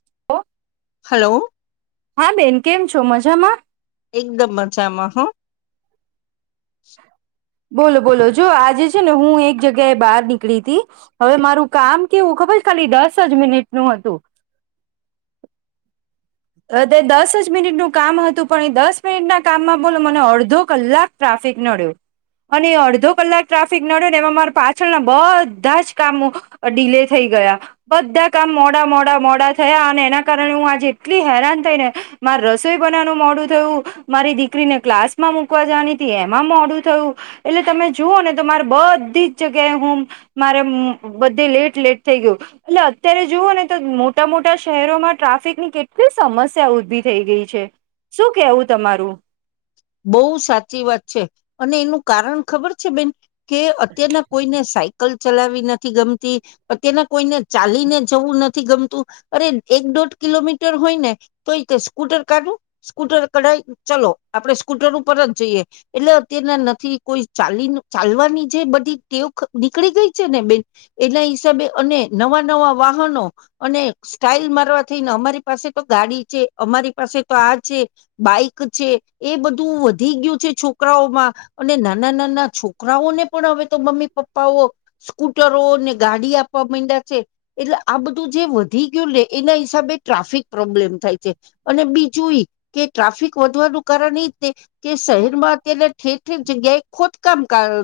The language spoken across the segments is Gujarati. [inaudible] હલો. હા બેન, કેમ છો મજામાં? એકદમ મજામાં હા બોલો બોલો. જો આજે છે ને હું એક જગ્યાએ બહાર નીકળી હતી. હવે મારું કામ કેવું ખબર છે. ખાલી દસ જ મિનિટનું હતું. ધ દસ જ મિનિટનું કામ હતું. પણ એ દસ મિનિટના કામમાં બોલો મને અડધો કલાક ટ્રાફિક નડ્યો. અને એ અડધો કલાક ટ્રાફિક નડ્યોને એમાં મારા પાછળના બધા જ કામો ડીલે થઈ ગયા. બધા કામ મોડા મોડા મોડા થયા. અને એના કારણે હું આજે હેરા થને મારે રસોઈ બનાવાનું મોડું થયું. મારી દીકરીને ક્લાસ માં મુૂકવા જવાની હતી એમાં મોડું થયું. એટલે તમે જુઓ ને તો મારે બધી જ જગ્યાએ હું મારે બધે લેટ લેટ થઈ ગયું. એટલે અત્યારે જુવઓ ને તો મોટા મોટા શહેરોમાં ટ્રાફિકની કેટલી. તો સમસ્યા ઉભી થઈ ગઈ છે શું કેવું તમારું બોહ સાચી વાત છે અને એનું કારણ ખબર છે બેન કે અત્યારના કોઈને સાઈ કલ ચલાવી નથી ગમતી તેના કોઈને ચાલીને જવું નથી ગમતું અરે એક દોઢ કિલોમીટર હોય ને તો એ સ્કૂટર કાઢું સ્કૂટર કઢાય ચલો આપણે સ્કૂટર ઉપર જ જઈએ એટલે અત્યના નથી કોઈ ચાલી ચાલવાની જે બધી ટેવ નીકળી ગઈ છે ને બેન એના હિસાબે અને નવા નવા વાહનો અને સ્ટઇલ મારવા થઈને અમારી પાસે તો ગાડી છે અમારી પાસે તો આ છે બાઈક છે એ બધું વધી ગયું છે છોકરાઓમાં અને નાના નાના છોકરાઓને પણ હવે તો મમ્મી પપ્પાઓ સ્કૂટરોને ગાડી આપવા માંડ્યા છે એટલે આ બધું જે વધી ગયું ને એના હિસાબે ટ્રાફિક પ્રોબ્લેમ થાય છે અને બીજું કે ટ્રાફિક વધવાનું કરણ ઈજ તે કે શહેર માં અત્યારે ઠેર ઠેર જગ્યાએ ખુદ કામ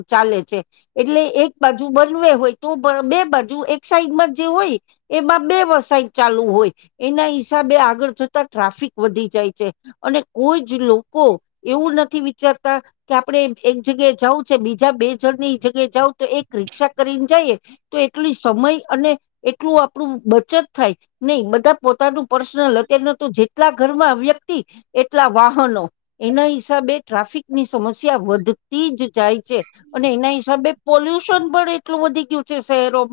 ચાલે છે એટલે એક બાજુ જુ બનવે હોય તો બે બાજુ એક સાઈડ માં જે હોય એમાં બે સાઈડ ચાલુ હોય એના હિસાબે આગળ જતા ટ્રાફિક વધી જાય છે અને કોઈ લોકો એવું નથી. વિચારતા કે આપણે એક જગ્યાએ જઉં છે બીજા બે જણ ની જગ્યા જઉ તો એક રિક્ષા કરીને જઈએ તો એટલી સમય અને એટલું આપણું બચત થાય નહી બધા પોતાનું પર્સનલ અત્ય્યારે ન તો જેટલા ઘરમાં વ્યક્તિ એટલા વાહ. એના હિસાબે ટ્રાફિક ની સમસ્યા વધતી જ જાય છે અને એના હિસાબે પોલ્યુશન પણ એટલું વધી ગયું છે શહેરો.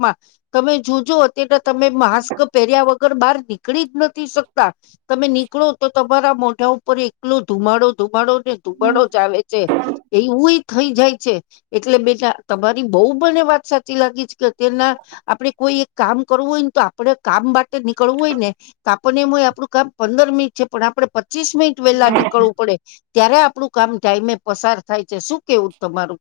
તમે જોજોતટ તમે માસ્ક પહેર્યા વગર. ર બહાર નીકળી જ નથી શકતા તમે નીકળો તો તમારા મોઢા ઉપર એક નું ધુમાડો ધુમાડો દુબડો ચ આવે. એવુંય થઈ જાય છે એટલે બેટા તમારી બહુ બને વાત સાચી લાગી છે કે અત્યારના આપડે કોઈ એક કામ કરવું હોય ને તો આપડ કામ માટે નીકળવું હોય ને તો આપણને એમ હોય આપડું કામ પંદર મિનિટ છે પણ આપડે પચીસ મિનટ વેલા નીકળવું પડે. ત્યારે આપણું કામ ટાઈમે પસાર થાય છે શું કેવું તમારું?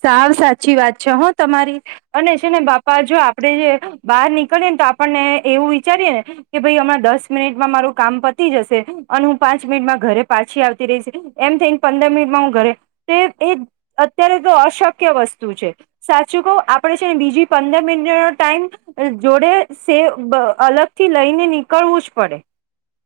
સાવ સાચી વાત છે હ તમારી અને છે ને બાપા જો આપડે જે બહાર નીકળીએ ને તો આપણને એવું વિચારીએ ને કે ભાઈ હમણાં દસ મિનિટમાં મારું કામ પતી જશે અને હું પાંચ મિનિટમાં ઘરે પાછી આવતી રહીશ એમ થઈને પંદર મિનિટમાં હું ઘરે એ અત્યારે તો. અ શક્ય વસ્તુ છે સાચું કહ આપડે છે ને બીજી પંદર મિનટનો ટાઈમ જોડે સે અલગ થી લઈને નીકળવું જ પડે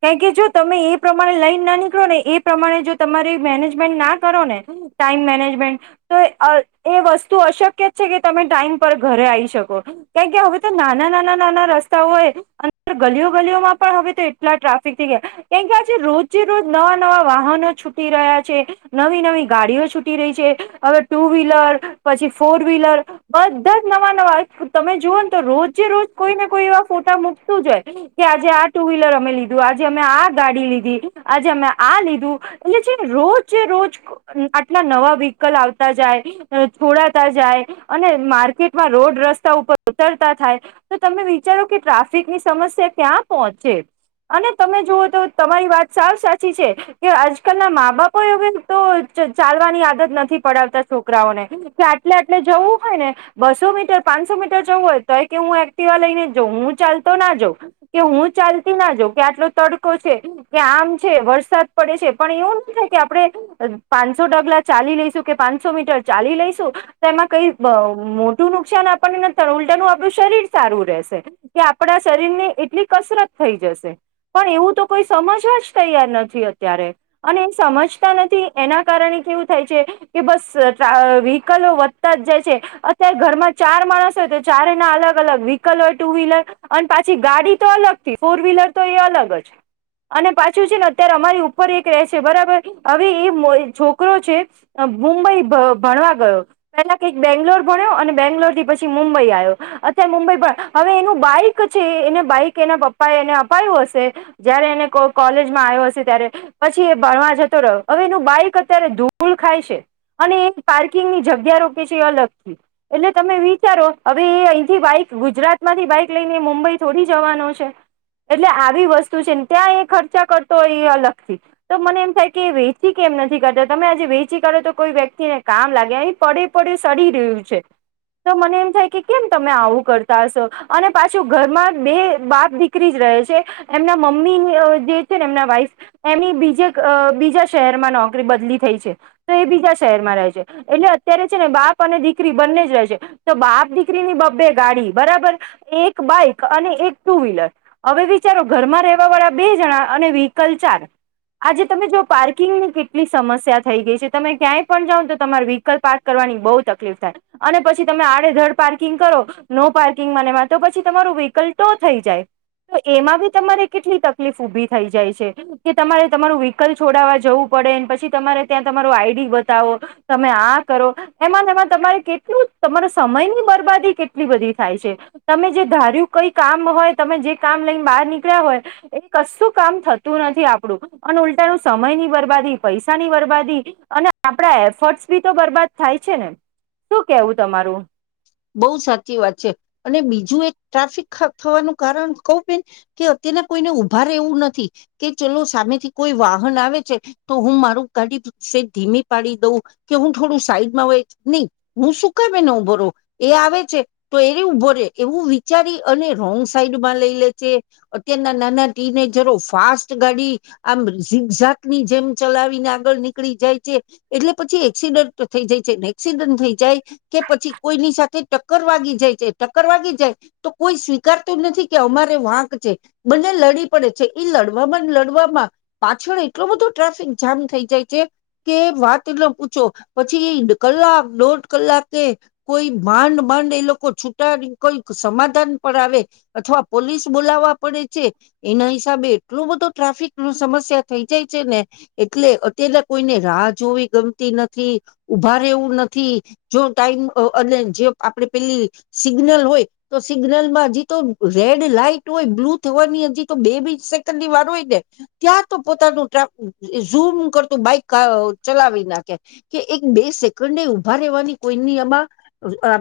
કારણ કે જો તમે એ પ્રમાણે લઈને ના નીકળો ને એ પ્રમાણે જો તમારી મેનેજમેન્ટ ના કરો ને ટાઈમ મેનેજમેન્ટ તો એ વસ્તુ અશક્ય છે કે તમે ટાઈમ પર ઘરે આવી શકો કેમ કે હવે તો નાના નાના નાના રસ્તાઓય અ ગલીઓ ગલીઓમાં પણ હવે તો એટલા ટ્રાફિક થથી ગયા કેમ કે આજે રોજ રોજ નવા નવા વાહનો છૂટી રહ્યા છે નવી નવી ગાડીઓ છૂટી રહી છે હવે. ટુ વ્હીલર પછી ફોર વ્હીલર બધા જ નવા નવા તમે જુઓ ને તો રોજે રોજ કોઈને કોઈ એવા ફોટા મૂકતું જ કે આજે આ ટુ વ્હીલર અમે લીધું આજે અમે આ ગાડી લીધી આજે અમે આ લીધું એટલે જે રોજ રોજ આટલા નવા વ્હકલ આવતા. છોડાતા જાય અને માર્કેટમાં રોડ રસ્તા ઉપર ઉતરતા થાય તો તમે વિચારો કે ટ્રાફિક ની સમસ્યા ક્યાં પહોંચે અને તમે જુવઓ તો તમારી વાત સાવ સાચી છે કે આજકાલના મા બાપો તો ચાલવાની આદત નથી. પડાવતા છોકરાઓને કે આટલે આટલે જવું હોય ને બસો મીટર પાંચસો મીટર જવું હોય તો કે હું એક્ટિવા લઈને જાઉં હું ચાલતો ના જાઉં કે હું ચાલતી ના જાઉં કે આટલો તડકો છે કે આમ છે વરસાદ પડે છે પણ એવું ના થાય કે આપડણે પાંચસો ડગલા ચાલી લઈશું. કે પાંચસો મીટર ચાલી લઈશું તો એમાં કઈ મોટું નુકસાન આપણને નથી ઉલટાનું આપણું શરીર સારું રહેશે કે આપણા શરીર ને એટલી કસરત થઈ જશે પણ એવું તો કોઈ સમજવા જ તૈયાર નથી અત્યારે અને એ સમજતા નથી એના કારણે કેવું થાય છે. કે બસ વ્હીકલો વધતા જ જાય છે અત્યારે ઘરમાં ચાર માણસ હોય તો ચાર એના અલગ અલગ વ્હીકલ હોય ટુ વ્હીલર અને પાછી ગાડી તો અલગ થી ફોર વ્હીલર તો એ અલગ જ અને પાછું છે ને અત્યારે અમારી ઉપર એક રહે છે બરાબર હવે એ છોકરો છે. મુંબઈ ભણવા ગયો પેલા કઈક બેંગ્લોર ભણ્યો અને બેંગ્લોર થી પછી મુંબઈ આવ્યો અત્યારે મુંબઈ હવે એનું બાઈક છે એને બાઈક એના પપ્પા એ એને અપાયું હશે જયારે એને કોલેજમાં આવ્યો હશે ત્યારે પછી એ ભણવા જતો રહ્યો હવે એનું બાઈક અત્યારે ધૂળ પાર્કિંગ ની જગ્યા રોકે છે એ અલગ થી એટલે તમે વિચારો હવે એ અહીથી બાઈક ગુજરાત માંથી બાઈક લઈને મુંબઈ થોડી જવાનો છે એટલે આવી વસ્તુ છેને ત્યાં એ ખર્ચા કરતો હોય એ અલગથી તો મને એમ થાય કે વેચી કેમ નથી કરતા તમે આજે ી તો કોઈ વ્યક્તિને કામ લાગે એ પડે પડે સડી રહ્યું છે તો મને એમ થાય કે કેમ તમે આવું કરતા હશો અને પાછું ઘરમાં બે બાપ દીકરી જ રહે છે એમના મમ્મી જે છે ને એમના વાઈફ એમની બીજે બીજા શહેરમાં નોકરી બદલી થઈ છે. તો એ બીજા શહેરમાં રહે છે એટલે અત્યારે છે ને બાપ અને દીકરી બંને જ રહે છે તો બાપ દીકરીની બબ્બે ગાડી બરાબર એક બાઈક અને એક ટુ વ્હીલર હવે વિચારો ઘરમાં રહેવા વાળા બે જણા અને વ્હીકલ ચાર આજે તમે જો પાર્કિંગની કેટલી સમસ્યા થઈ ગઈ છે. તમે ક્યાંય પણ જાાવ તો તમારે વ્હીકલ પાર્ક કરવાની બહુ તકલીફ થાય અને પછી તમે આડેધડ પાર્કિંગ કરો નો પાર્કિંગ મનેમાં તો પછી તમારું વ્હીકલ તો થઈ જાય તો એમાં બી તમારે કેટલી તકલીફ ઉઊભી થઈ જાય છે કે તમારે તમારું વ્હીકલ છોડાવવા જવું પડે પછી તમારે ત્યાં તમા આઈડી બતાવો તમે આ કરો એમાં એમાં તમારે કેટલું તમારા સમય ની બરબાદી કેટલી બધી થાય છે તમે જે ધાર્યું કઈ કામ હોય તમે જે કામ લઈને બહાર નીકળ્યા હોય એ કશું કામ થતું નથી આપડું અને ઉલટાણું સમય ની બરબાદી પૈસા ની બરબાદી અને આપડા એફર્ટસ બી તો બરબાદ થાય છે ને શું કેવું તમારું. બહુ સાચી વાત છે અને બીજું એક ટ્રાફિક થવાનું કારણ કઉ બેન કે અત્યારના કોઈને ઉઊભા એવું નથી કે ચલો સામેથી કોઈ વાહન આવે છે તો હું મારું ગાડી ધીમી પાડી દઉં કે હું થોડું સાઈડમાં હોય નહી હું સુકાય બે ન ઉભરો એ આવે છે તો એ ઉ ભરે એવું વિચારી અને રોંગ સાઈડમાં લઈ લે છે અત્યારના નાના ટીનેજરો ફાસ્ટ ગાડી આમ ઝીક ઝાકની જેમ ચલાવીને આગળ નીકળી જાય છે એટલે પછી એક્સિડન્ટ તો થઈ જાય છે એક્સિડન્ટ થઈ જાય કે પછી કોઈની સાથે ટકર વાગી જાય છે ટક્કર વાગી જાય તો કોઈ સ્વીકારતું નથી કે અમારે વાંક છે બંને લડી પડે છે એ લડવામાં લડવામાં પાછળ એટલો બધો ટ્રાફિક જામ થઈ જાય છે કે વાત એટલે પૂછો પછી એ કલાક દોઢ કલાકે કોઈ માંડ માંડ એ લોકો છૂટા કઈક સમાધાન પર આવે અથવા પોલીસ બોલાવા પડે છે. એના હિસાબે એટલું બધું ટ્રાફિક નું સમસ્યા થઈ જાય છે ને. એટલે અત્યારે કોઈને રાહ જોવી ગમતી નથી ઉભા રહેવું નથી જો ટાઈમ અને જે આપે પેલી સિગ્નલ હોય તો સિગ્નલ માં હજી તો રેડ લાઈટ હોય બ્લુ થવાની હજી તો બે બે સેકન્ડની વાર હોય ને ત્યાં તો પોતાનું ઝૂમ કરતું બાઈક ચલાવી નાખે કે એક બે સેકન્ડ એ ઉઊભા રહેવાની કોઈની આમાં આ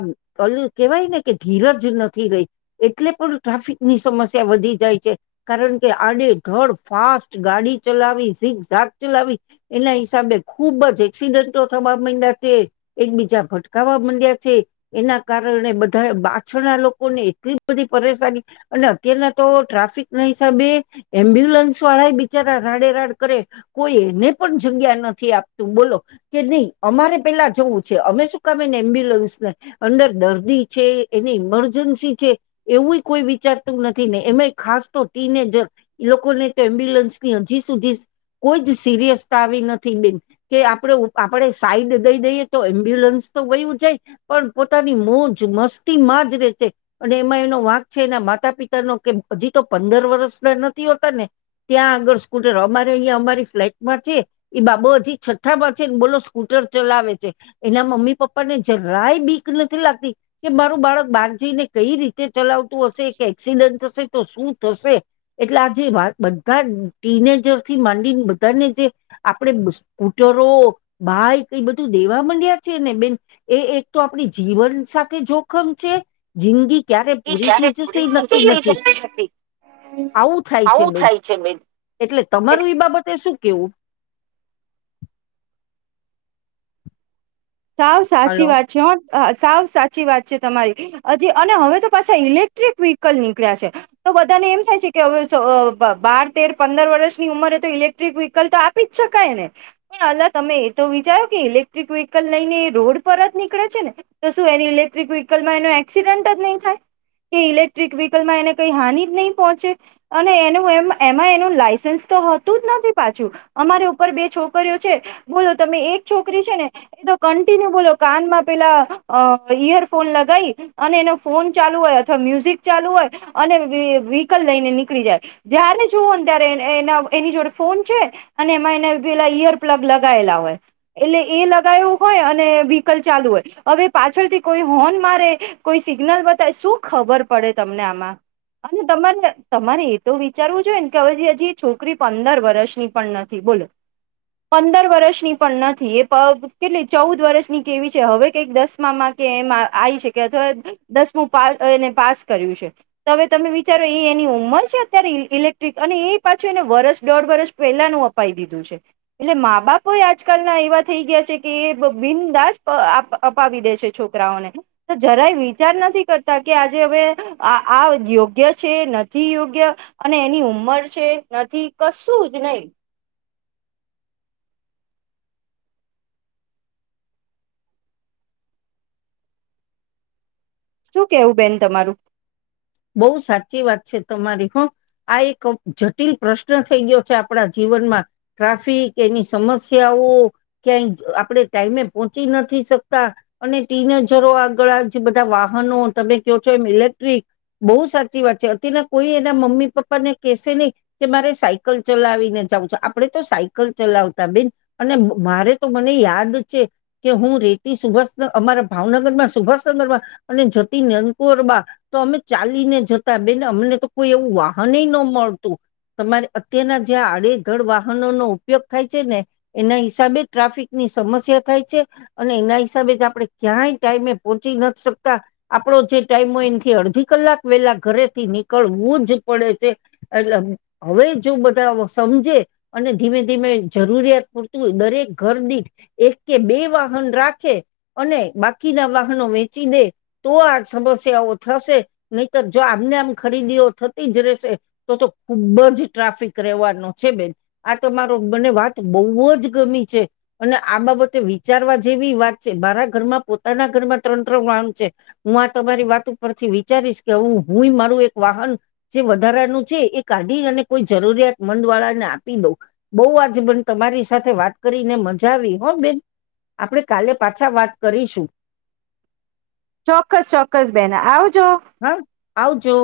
કેવાય ને કે ધીરજ નથી રહી એટલે પણ ટ્રાફિક ની સમસ્યા વધી જાય છે કારણ કે આડે ઘડ ફાસ્ટ ગાડી ચલાવી ઝીક ઝાક ચલાવી એના હિસાબે ખુબ જ એક્સિડન્ટો થવા માંડ્યા છે એકબીજા ભટકાાવવા માંડ્યા. એના કારણે બધા પાછળના લોકોને એટલી બધી પરેશાની અને અત્યારના તો ટ્રાફિક ના હિસાબે એમ્બ્યુલન્સ વાળા બિચારા રાડે રાડ કરે કોઈ એને પણ જગ્યા નથી આપતું બોલો કે નહી અમારે પેલા જવું છે અમે શું કમે ને એમ્બ્યુલન્સ અંદર દર્દી છે એની ઈમરજન્સી છે એવું કોઈ વિચારતું નથી ને એમાં ખાસ તો ટીનેજર એ લોકોને તો એમ્બ્યુલન્સ ની હજી સુધી કોઈ જ સિરિયસતા આવી નથી બેન કે આપણે આપણે સાઈડ દઈ દઈએ તો એમ્બ્યુલન્સ તો વય જાય. પણ પોતાની મોજ મસ્તી માં જ રે છે અને એમાં એનો વાંક છે એના માતા પિતા ન કે હજી તો પંદર વર્સ ના નથી હોતા ને ત્યાં આગળ સ્કૂટર અમારે અહીંયા અમારી ફ્લેટમાં છે એ બાબા હજી છઠ્ઠા માં છેને બોલો સ્કૂટર ચલાવે છે એના મમ્મી પપ્પા ને જ રાય બીક નથી લાગતી કે મારું બાળક બહાર જઈને કઈ રીતે ચલાવતું હશે એક એક્સિડન્ટ હશે. તો શું થશે એટલે આજે બધા ટીનેજર થી માંડીને બધાને જે આપડે સ્કૂટરો બાાઈક એ બધું દેવા માંડ્યા છે ને બેન. એ એક તો આપણી જીવન સાથે જોખમ છે જિંદગી ક્યારે પૂરી થઈ જશે એ નક્કી આવું નથી આવું થાય છે બેન થાય છે બેન એટલે તમારું એ બાબતે શું કેવું? સાવ સાચી હલો વાત છે. હા સાવ સાચી વાત છે તમારી હજી અને હવે તો પાછા ઇલેક્ટ્રિક વ્હીકલ નીકળ્યા છે તો બધાને એમ થાય છે કે હવે બાર તેર પંદર વર્ષની ઉંમરે તો ઇલેક્ટ્રિક વ્હીકલ તો આપી જ શકાય ને પણ અલા તમે એ તો વિચારો કે ઇલેક્ટ્રિક વ્હીક લને રોડ પર જ નીકળે છે ને તો શું એની ઇલેક્ટ્રિક વ્હીકલમાં એનો એક્સિડન્ટ જ નહી થાય કે ઇલેક્ટ્રિક વ્હીકલમાં એને કઈ હાન જ નહી પહોંચે અને એનું એમાં એનું લાયસન્સ હોતું જ નથી પાછું અમારી ઉપર બે છોકરીઓ છે બોલો તમે એક છોકરી છે ને એ તો કન્ટિન્યુ બોલો કાનમાં પેલા અ ઈયરફોન લગાવી અને એનો ફોન ચાલુ હોય અથવા મ્યુઝિક ચાલુ હોય અને વ્હીકલ લઈને નીકળી જાય જારે જુવઓ ને ત્યારે એના એની જોડે ફોન છે અને એમાં એને પેલા ઈયર પ્લગ લગાયેલા હોય એટલે એ હોય અને વ્હીકલ ચાલુ હોય હવે પાછળથી કોઈ હોર્ન મારે કોઈ સિગ્નલ બતાય શું ખબર પડે તમને આમાં અને તમારે તમારે એ તો વિચારવું જોઈએ ને કે હવે હજી છોકરી પંદર વર્ષની પણ નથી બોલો પંદર વર્ષની પણ નથી એ કેટલી ચૌદ વર્ષની કેવી છે હવે કઈક દસમામાં કે એમાં આવી છે કે અથવા દસમું પા એને પાસ કર્યું છે તો હવે તમે વિચારો એ એની ઉંમર છે અત્યારે ઇલેક્ટ્રિક અને એ પાછું એને વર્સ દોઢ વર્ષ પહેલાનું અપાવી દીધું છે એટલે મા બાપો આજકાલના એવા થઈ ગયા છે કે બિનદાસ અપાવી દે છે છોકરાઓને તો જરાય વિચાર નથી કરતા કે આજે હવે આ યોગ્ય છે નથી યોગ્ય અને એની ઉંમર છે નથી કશું જ નહી શું કેવું બેન તમારું બહુ સાચી વાત છે તમારી હ આ એક જટિલ પ્રશ્ન થઈ ગયો છે આપણા જીવનમાં ટ્રાફિક એની સમસ્યાઓ ક્યાય આપણે ટાઈમે પહોંચી નથી શકતા અને ટીનેજરો આગળ જે બધા વાહનો તમે કહો છો એમ ઇલેક્ટ્રિક બહુ સાચી વાત છે અતારના કોઈ એના મમ્મી પપ્પા ને કહેશે નહી કે મારે સાયકલ ચલાવીને જવું છે આપડે તો સાયકલ ચલાવતા બેન અને મારે તો મને યાદ છે કે હું રેતી સુભાષ અમારા ભાવનગર માં સુભાષનંદ્ર અને જતી નંદકુર બા તો અમે ચાલીને જતા બેન અમને તો કોઈ એવું વાહનય નો મળતું તમારે અત્યારના જ્યાં આડેધડ વાહનો નો ઉપયોગ થાય છે ને એના હિસાબે ટ્રાફિકની સમસ્યા થાય છે અને એના હિસાબે જ આપણે ક્યાંય ટાઈમે પોહોચી નથી શકતા આપણો જે ટાઈમ હોય એથી અડધી કલાક વહેલા ઘરેથી નીકળવું જ પડે છે એટલે હવે જો બધા સમજે અને ધીમે ધીમે જરૂરિયાત પૂરતું દરેક ઘરની એક કે બે વાહન રાખે અને બાકીના વાહનો વેચી દે તો આ સમસ્યાઓ થશે નહી તોર જો આમને આમ ખરીદીઓ થતી જ રહેશે તો તો ખુબ જ ટ્રાફિક રહેવાનો છે બેન આ તમારો મને વાત બહુ જ ગમી છે અને આ બાબતે વિચારવા જેવી વાત છે મારા ઘર માં પોતાના ઘરમાં ત્રણ ત્રણ વાણ છે હું આ તમારી વાત ઉપરથી વિચારીશ કે હું હું મારું એક વાહન જે વધારાનું છે એ કાઢી અને કોઈ જરૂરિયાત મંદ વાળાને આપી દઉં બહ આજે બેન તમારી સાથે વાત કરીને મજા આવી હો બેન આપણે કાલે પાછા વાત કરીશું ચોક્કસ ચોક્કસ બેન આવ હા આવજો